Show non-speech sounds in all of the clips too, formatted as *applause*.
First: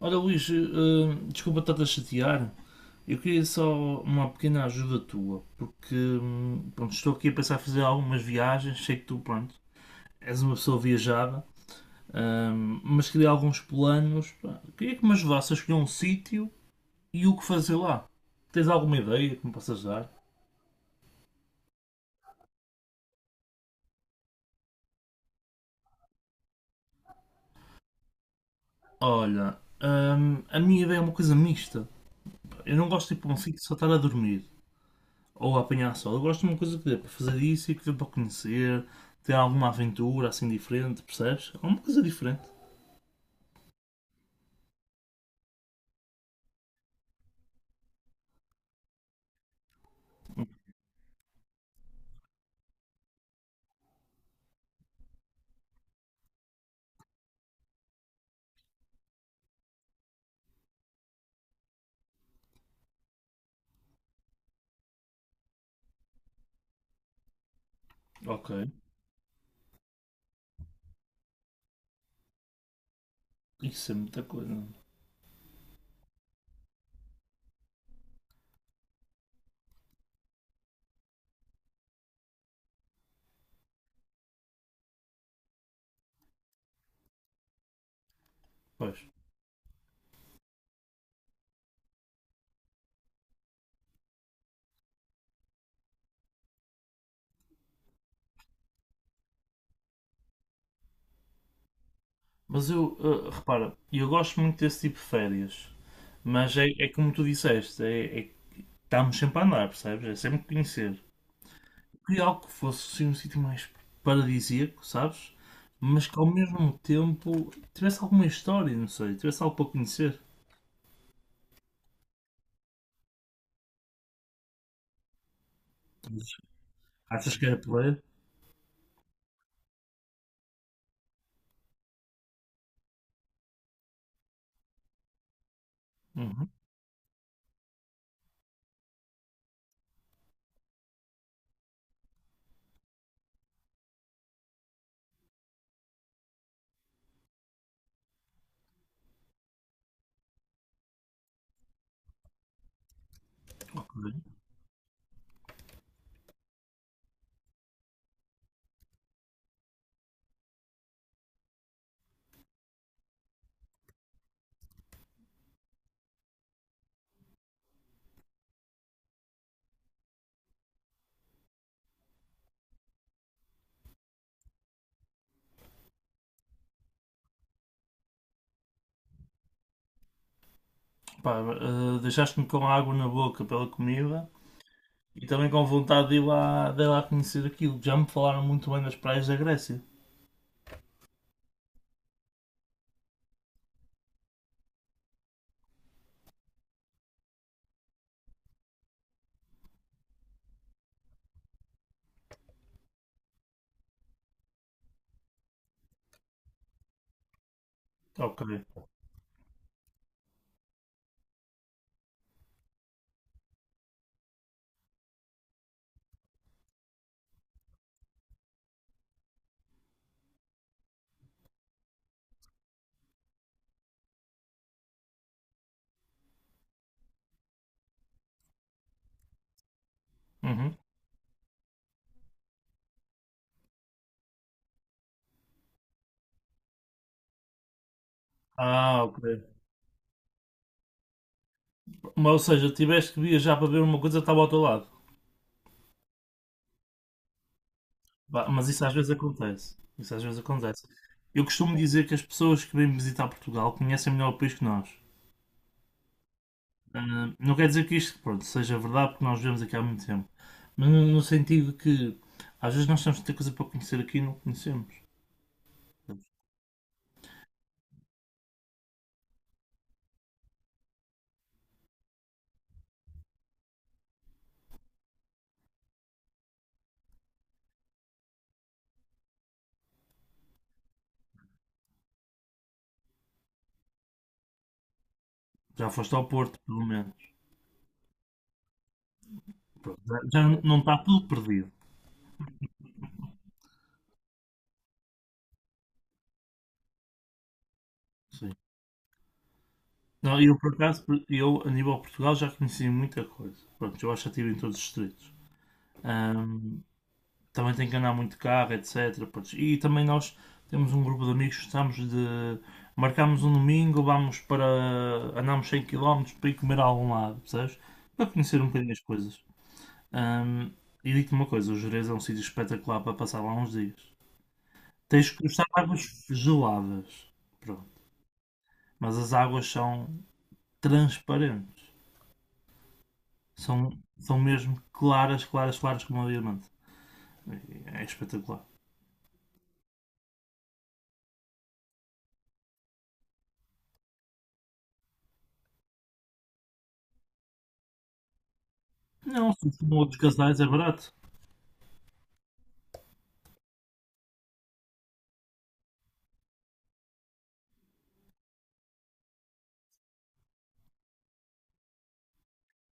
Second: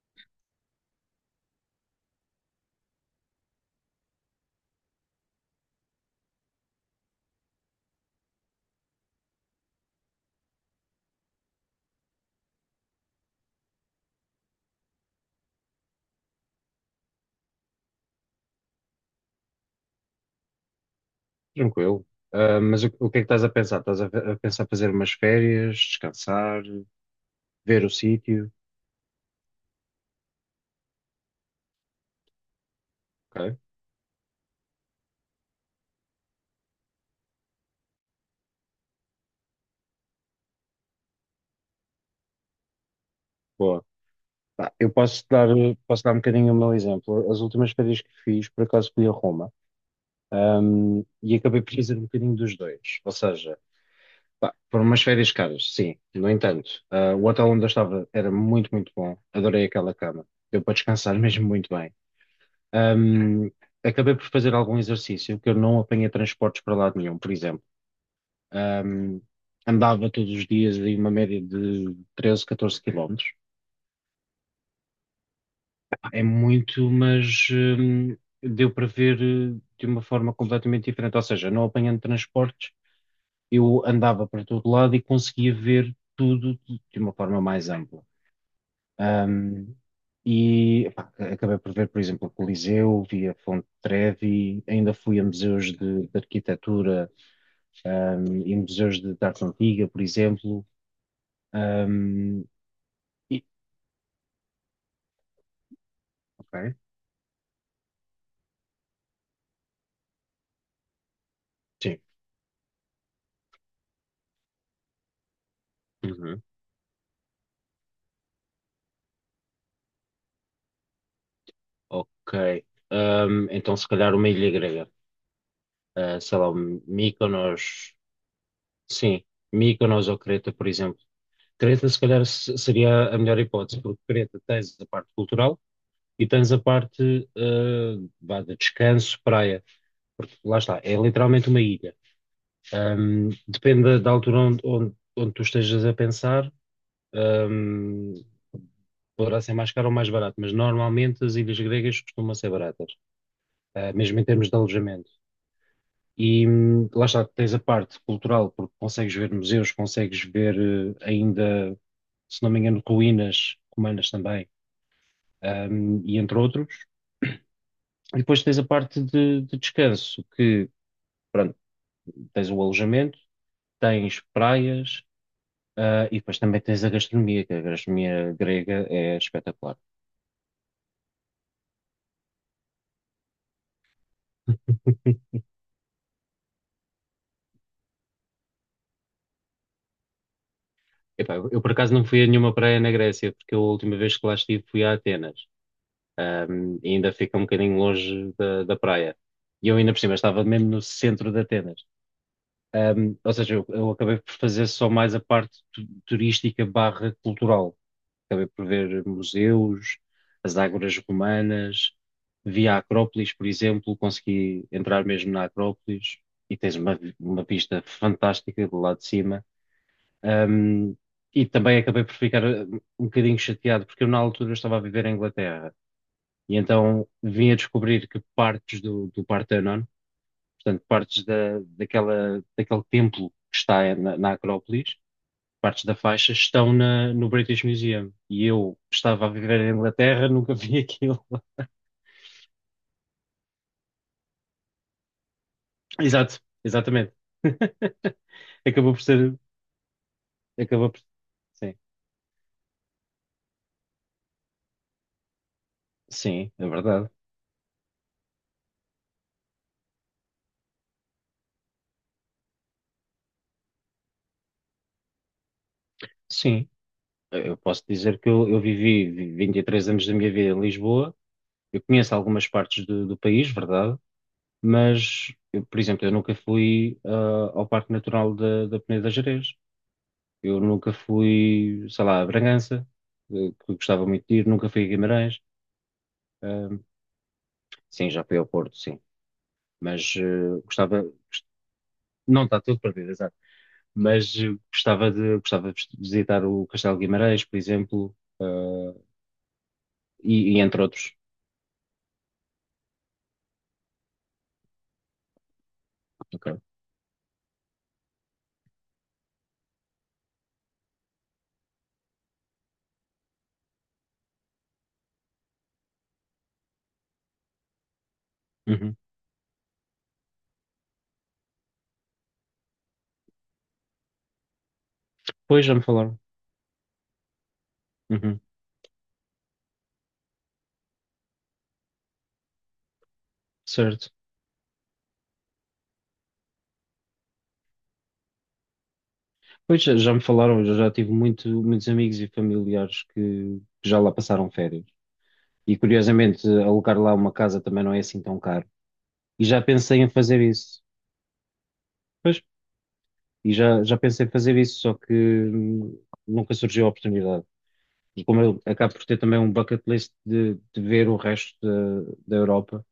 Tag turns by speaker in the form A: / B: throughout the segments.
A: Olha, Luís, desculpa estar a chatear. Eu queria só uma pequena ajuda tua, porque pronto, estou aqui a pensar em fazer algumas viagens. Sei que tu, pronto, és uma pessoa viajada, mas queria alguns planos. Pá, queria que me ajudasses a escolher um sítio e o que fazer lá. Tens alguma ideia que me possas dar?
B: Tranquilo. Ah, mas o que é que estás a pensar? Estás a pensar fazer umas férias, descansar, ver o sítio?
A: Olha, a minha ideia é uma coisa mista. Eu não gosto de ir para um
B: Ok,
A: sítio só estar a dormir ou a apanhar sol. Eu gosto de uma coisa que dê para fazer isso e que dê para conhecer, ter alguma aventura assim diferente, percebes? Alguma coisa diferente.
B: boa. Pá, posso dar um bocadinho o meu exemplo. As últimas férias que fiz, por acaso fui a Roma, e acabei por fazer um bocadinho dos dois. Ou seja, pá, foram umas férias caras, sim. No entanto, o hotel onde eu estava era muito, muito bom. Adorei aquela cama. Deu para descansar *laughs* mesmo muito bem. Ahm, acabei por fazer algum exercício, que eu não apanhei transportes para lado nenhum, por exemplo.
A: Ok.
B: Um, andava todos os dias em uma média de 13, 14 km.
A: Isso é muita coisa.
B: É muito, mas deu para ver de uma forma completamente diferente. Ou seja, não apanhando transportes, eu andava para todo lado e conseguia ver tudo de uma forma mais ampla.
A: Pois.
B: Um, e pá, acabei por ver, por exemplo, o Coliseu, vi a Fonte Trevi, ainda fui a museus de arquitetura, e museus de arte antiga, por exemplo. Um,
A: Mas eu,
B: e,
A: repara, eu gosto muito desse tipo de férias. Mas é,
B: Ok.
A: é como tu disseste, é que estamos sempre a andar, percebes? É sempre conhecer.
B: Sim.
A: Queria algo que fosse assim, um sítio mais paradisíaco, sabes? Mas que ao
B: Uhum.
A: mesmo tempo tivesse alguma história, não sei, tivesse algo para conhecer.
B: Ok. Então, se calhar uma ilha grega. Ah, sei lá,
A: Achas que era por aí?
B: Mykonos. Sim, Mykonos ou Creta, por exemplo. Creta, se calhar, seria a melhor hipótese, porque Creta tens a parte cultural e
A: Uhum,
B: tens a parte vá, de descanso, praia. Porque lá está, é literalmente uma ilha. Depende da altura onde tu estejas a pensar. Ahm, poderá ser mais caro ou mais barato, mas normalmente as ilhas gregas costumam ser baratas. Eh,
A: ok.
B: mesmo em termos de alojamento. E lá está, tens a parte cultural, porque consegues ver museus, consegues ver eh, ainda, se não me engano, ruínas romanas também, e entre outros. E depois tens a parte de descanso, que, pronto, tens o alojamento, tens praias, e depois também tens a gastronomia, que a gastronomia grega é espetacular.
A: Pá, deixaste-me com água na boca pela comida e também com vontade de ir lá conhecer aquilo. Já me falaram muito bem das praias da Grécia.
B: Epá, eu por acaso não fui a nenhuma praia na Grécia, porque eu, a última vez que lá estive fui a Atenas. E ainda fica um bocadinho longe da praia. E eu ainda por cima estava mesmo no centro de Atenas. Um, ou seja, eu acabei por fazer só mais a parte turística barra cultural.
A: Ok.
B: Acabei por ver museus, as ágoras romanas, vi a Acrópolis, por exemplo, consegui entrar mesmo na Acrópolis e tens uma, uma vista fantástica do lado de cima. Um, e também acabei por ficar um bocadinho chateado, porque eu na altura estava a viver em Inglaterra e então vim a descobrir que partes do Partenon,
A: Uhum.
B: portanto, partes daquele templo que está na Acrópolis, partes da faixa, estão no British Museum. E eu
A: Ah, ok.
B: estava a viver em Inglaterra, *laughs* nunca vi aquilo. *laughs*
A: Mas, ou seja, tiveste que viajar para ver uma coisa que estava ao teu lado.
B: Exato, exatamente.
A: Pá, mas isso às
B: Acabou por
A: vezes
B: ser.
A: acontece. Isso às vezes acontece.
B: Acabou por...
A: Eu costumo
B: Sim,
A: dizer que as pessoas que vêm visitar Portugal conhecem melhor o país que nós.
B: sim, é verdade.
A: Ah, não quer dizer que isto, pronto, seja verdade, porque nós vivemos aqui há muito tempo. Mas no sentido que às vezes nós temos tanta coisa para conhecer aqui e não conhecemos.
B: Sim, eu posso dizer que eu vivi 23 anos da minha vida em Lisboa. Eu conheço algumas partes do país, verdade, mas, eu, por exemplo, eu nunca fui ao Parque Natural da Peneda da Gerês. Eu nunca fui, sei lá, a Bragança, eh, que gostava muito de ir. Nunca fui a Guimarães.
A: Já foste ao Porto,
B: Ah,
A: pelo menos.
B: sim, já fui ao Porto, sim.
A: Pronto,
B: Mas
A: já, já não está
B: gostava,
A: tudo perdido.
B: não está tudo perdido, exato. Mas gostava gostava de visitar o Castelo de Guimarães, por exemplo,
A: Sim. Não, eu,
B: e
A: por
B: entre
A: acaso,
B: outros.
A: eu, a nível de Portugal, já conheci muita coisa. Pronto, eu acho que estive em todos os distritos.
B: Ok.
A: Ahm, também tem que andar muito de carro, etc. Pronto, e também nós temos um grupo de amigos que estamos de... Marcámos um domingo, vamos para... Andámos 100 km para ir comer a algum lado, percebes? Para conhecer um bocadinho
B: Uhum.
A: as coisas. Ahm, e digo-te uma coisa, o Jerez é um sítio espetacular para passar lá uns dias. Tens que gostar
B: Pois
A: de
B: já me falaram.
A: águas geladas. Pronto.
B: Uhum.
A: Mas as águas são transparentes. São,
B: Certo.
A: são mesmo claras, claras, claras como um diamante. É espetacular.
B: Pois já, já me falaram, eu já tive muito, muitos amigos e familiares que já lá passaram férias. E curiosamente, alugar lá uma casa também não é assim tão caro. E
A: Não,
B: já
A: se for
B: pensei em
A: outros
B: fazer
A: casais é
B: isso.
A: barato.
B: Pois, e já, já pensei em fazer isso, só que nunca surgiu a oportunidade. E como eu acabo por ter também um bucket list de ver o resto da Europa,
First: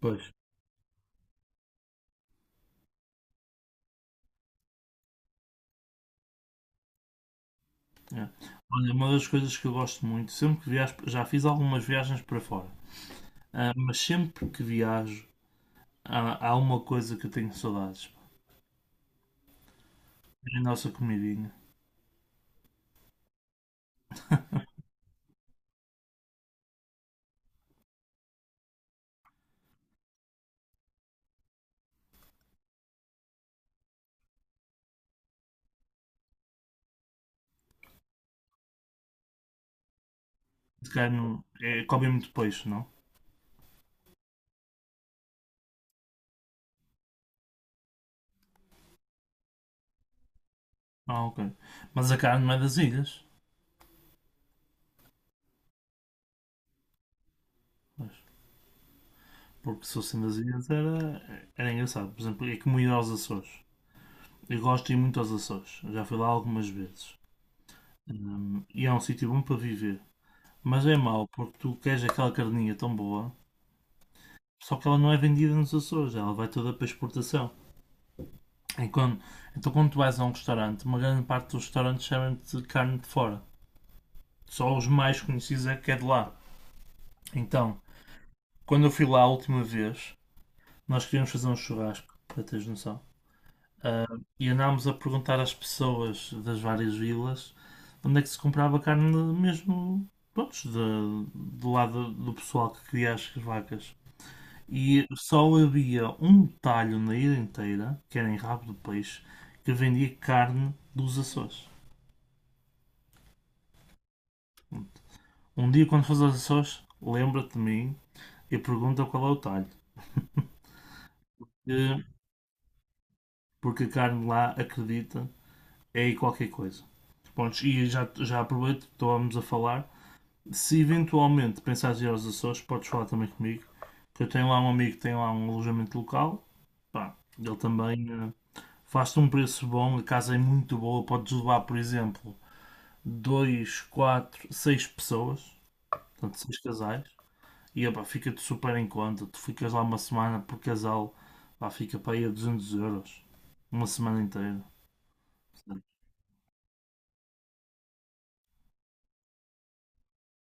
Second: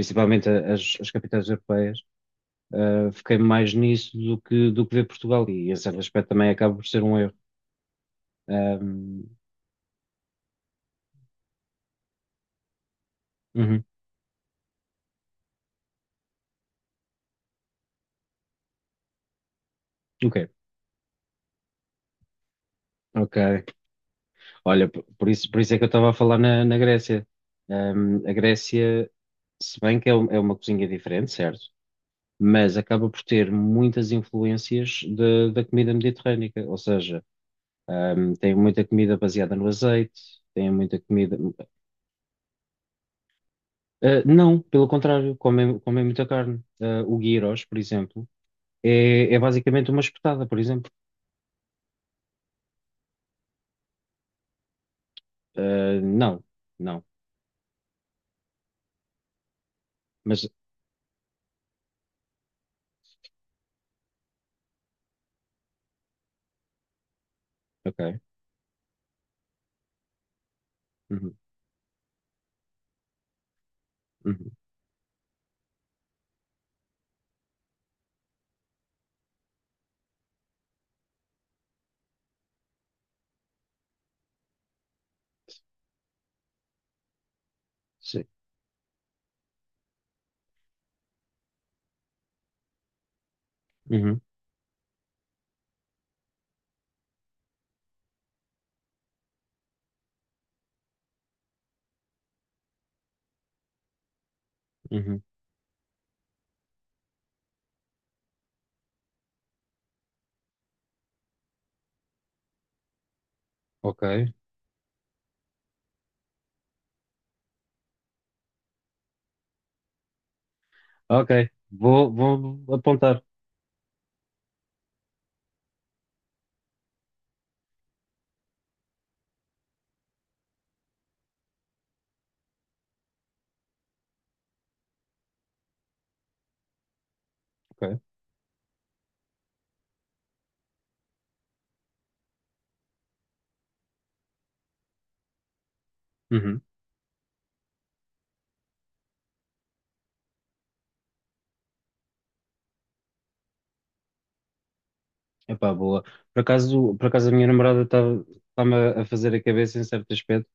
A: Pois.
B: as capitais europeias, fiquei mais nisso do que ver Portugal. E esse aspecto também acaba por ser um erro.
A: É.
B: Ah,
A: Olha, uma das
B: hum,
A: coisas que eu gosto muito, sempre que viajo, já fiz algumas viagens para fora,
B: uhum,
A: mas sempre que viajo há uma coisa que eu tenho saudades.
B: ok.
A: É a nossa comidinha.
B: Ok. Olha, por isso é que eu estava a falar na Grécia. A Grécia, se bem que é, é uma cozinha diferente, certo? Mas acaba por ter muitas influências da comida mediterrânica. Ou seja, tem muita comida baseada no azeite, tem
A: De
B: muita comida.
A: carne, é, comem muito peixe, não?
B: Ah, não, pelo contrário, comem muita carne. Ah, o gyros, por exemplo, é basicamente uma espetada, por exemplo.
A: Ah, ok. Mas a carne não é das ilhas.
B: Ah, não, não.
A: Porque se fossem das
B: Mas,
A: ilhas era, era engraçado. Por exemplo, é como ir aos Açores. Eu gosto de ir muito aos Açores, já fui lá algumas vezes.
B: ok.
A: E é um sítio bom para viver. Mas é mau,
B: Uhum,
A: porque tu queres aquela carninha tão boa,
B: uhum,
A: só que ela não é vendida nos Açores, ela vai toda para exportação. E quando- então quando tu vais a um restaurante, uma grande parte dos restaurantes chamam-te de carne de fora. Só os mais conhecidos é que é de lá. Então,
B: sim.
A: quando eu fui lá a última vez, nós queríamos fazer um churrasco, para teres noção. Ah,
B: Uhum,
A: e andámos a perguntar às pessoas das várias vilas onde é que se comprava carne mesmo, pronto, do lado do pessoal que cria as vacas. E
B: uhum,
A: só havia um talho na ilha inteira, que era em Rabo do Peixe, que vendia carne dos Açores.
B: ok.
A: Um dia, quando fores aos Açores, lembra-te de mim e pergunta qual é o talho.
B: Ok,
A: Eh,
B: vou apontar.
A: porque a carne lá, acredita, é aí qualquer coisa. Pontos e já aproveito, estávamos a falar, se eventualmente pensares em ir aos Açores, podes falar também comigo. Que eu tenho lá um amigo que tem lá um alojamento local. Pá, ele
B: Ok.
A: também faz-te um preço bom, a casa é muito boa. Podes levar, por exemplo, 2 4 6 pessoas, portanto, 6
B: Uhum.
A: casais. E epá, fica-te super em conta. Tu ficas lá uma semana por casal, pá, fica para aí a 200 euros. Uma semana inteira.
B: Epá,
A: Portanto,
B: boa. Por acaso a minha namorada está-me a fazer a cabeça em certo aspecto,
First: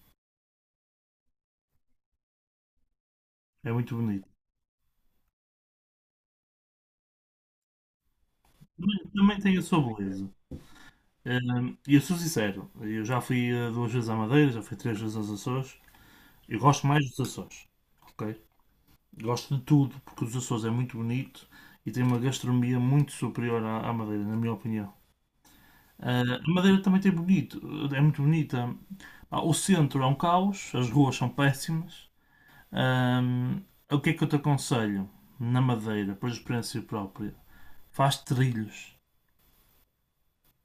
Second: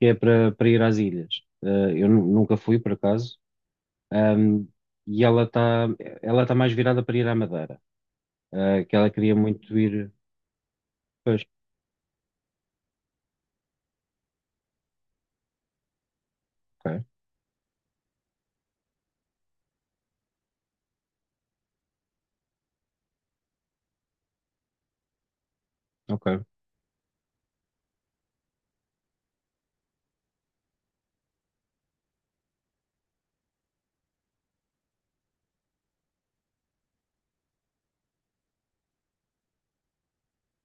B: que é para ir às ilhas. Eh, eu nunca fui, por acaso,
A: é muito bonito.
B: Ahm, e ela está ela tá mais virada para ir à Madeira, que ela
A: Também
B: queria
A: também tem a
B: muito
A: sua
B: ir.
A: beleza.
B: Pois,
A: E eu sou sincero, eu já fui 2 vezes à Madeira, já fui 3 vezes aos Açores. Eu gosto
B: ok,
A: mais dos Açores, ok? Gosto de tudo, porque os Açores é muito bonito e tem uma gastronomia muito superior à Madeira, na minha opinião. Ah,
B: ok,
A: a Madeira também tem bonito, é muito bonita. Ah, o centro é um caos, as ruas são péssimas. Hum, o que é que eu te aconselho na Madeira, por experiência própria? Faz trilhos,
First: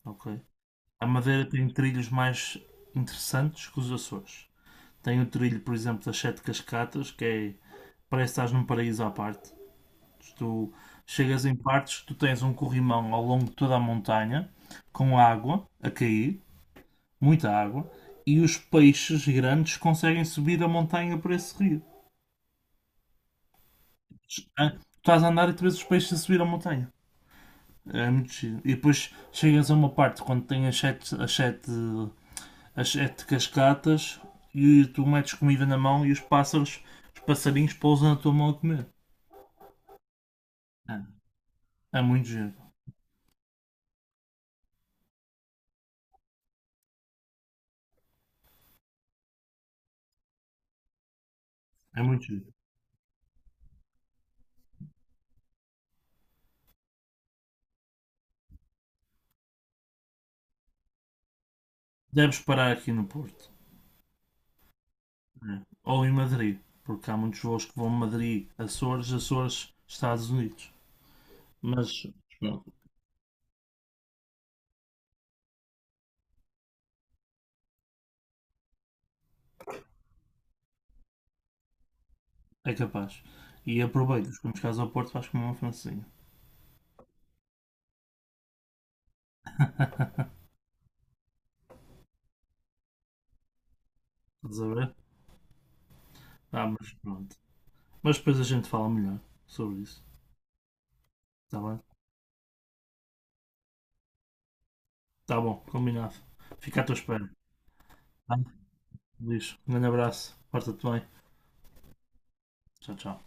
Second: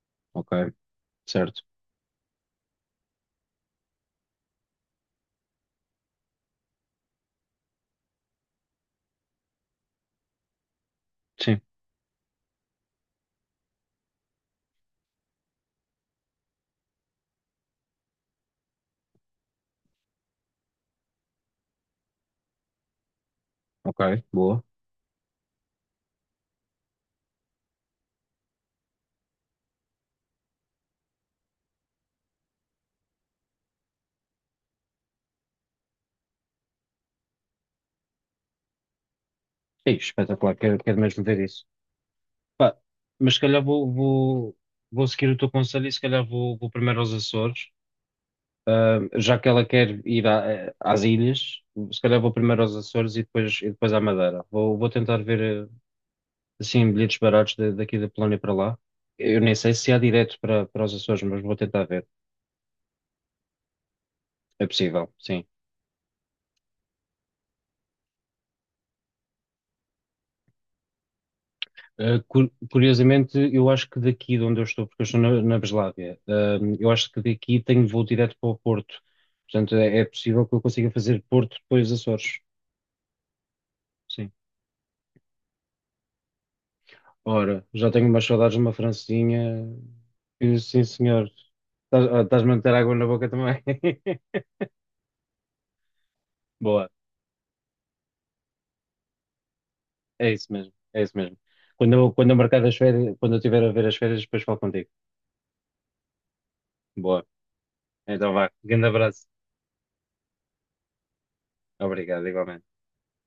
A: ok?
B: ok,
A: A Madeira
B: certo.
A: tem trilhos mais interessantes que os Açores. Tem o trilho, por exemplo, das Sete Cascatas, que é, parece que estás num paraíso à parte. Tu chegas em
B: Sim,
A: partes, tu tens um corrimão ao longo de toda a montanha, com água a cair, muita água, e os peixes grandes conseguem subir a montanha por esse rio.
B: ok, boa.
A: Ah, tu estás a andar e tu vês os peixes a subir a montanha. É muito giro. E depois chegas a uma parte quando tem as sete cascatas e tu metes comida na mão e os pássaros, os passarinhos pousam na tua mão a comer.
B: Ei, espetacular, quero, quero
A: Ah,
B: mesmo ver isso.
A: é muito giro.
B: Pá, mas se calhar vou seguir o teu conselho e se calhar vou primeiro aos Açores. Já que ela quer ir às ilhas, se
A: É
B: calhar
A: muito
B: vou
A: giro.
B: primeiro aos Açores e depois à Madeira. Vou tentar ver assim bilhetes baratos daqui da Polónia para lá. Eu nem sei se há direto para os Açores, mas vou tentar ver.
A: Deves parar aqui no Porto.
B: É possível, sim.
A: Né? Ou em Madrid. Porque há muitos voos que vão a Madrid, Açores, Açores, Estados Unidos. Mas
B: Eh,
A: pronto,
B: curiosamente, eu acho que daqui de onde eu estou, porque eu estou na Breslávia, eu acho que daqui tenho voo direto para o Porto. Portanto, é possível que eu consiga fazer Porto depois Açores.
A: é capaz. E
B: Sim.
A: aproveitas. Quando chegares ao Porto vais comer uma francesinha.
B: Ora, já tenho umas saudades de uma francesinha. E, sim, senhor. Estás-me a meter água na boca também. *laughs*
A: Estás a ver? Ah,
B: Boa,
A: mas pronto. Mas depois a gente fala melhor sobre isso.
B: é isso mesmo, é isso mesmo.
A: Está bem?
B: Quando eu marcar as férias, quando eu estiver a ver as férias, depois falo contigo.
A: Está bom, combinado. Fica à tua espera.
B: Boa, então
A: Tá?
B: vá. Grande abraço.
A: Luís, um grande abraço. Porta-te bem.
B: Obrigado, igualmente.
A: Tchau, tchau.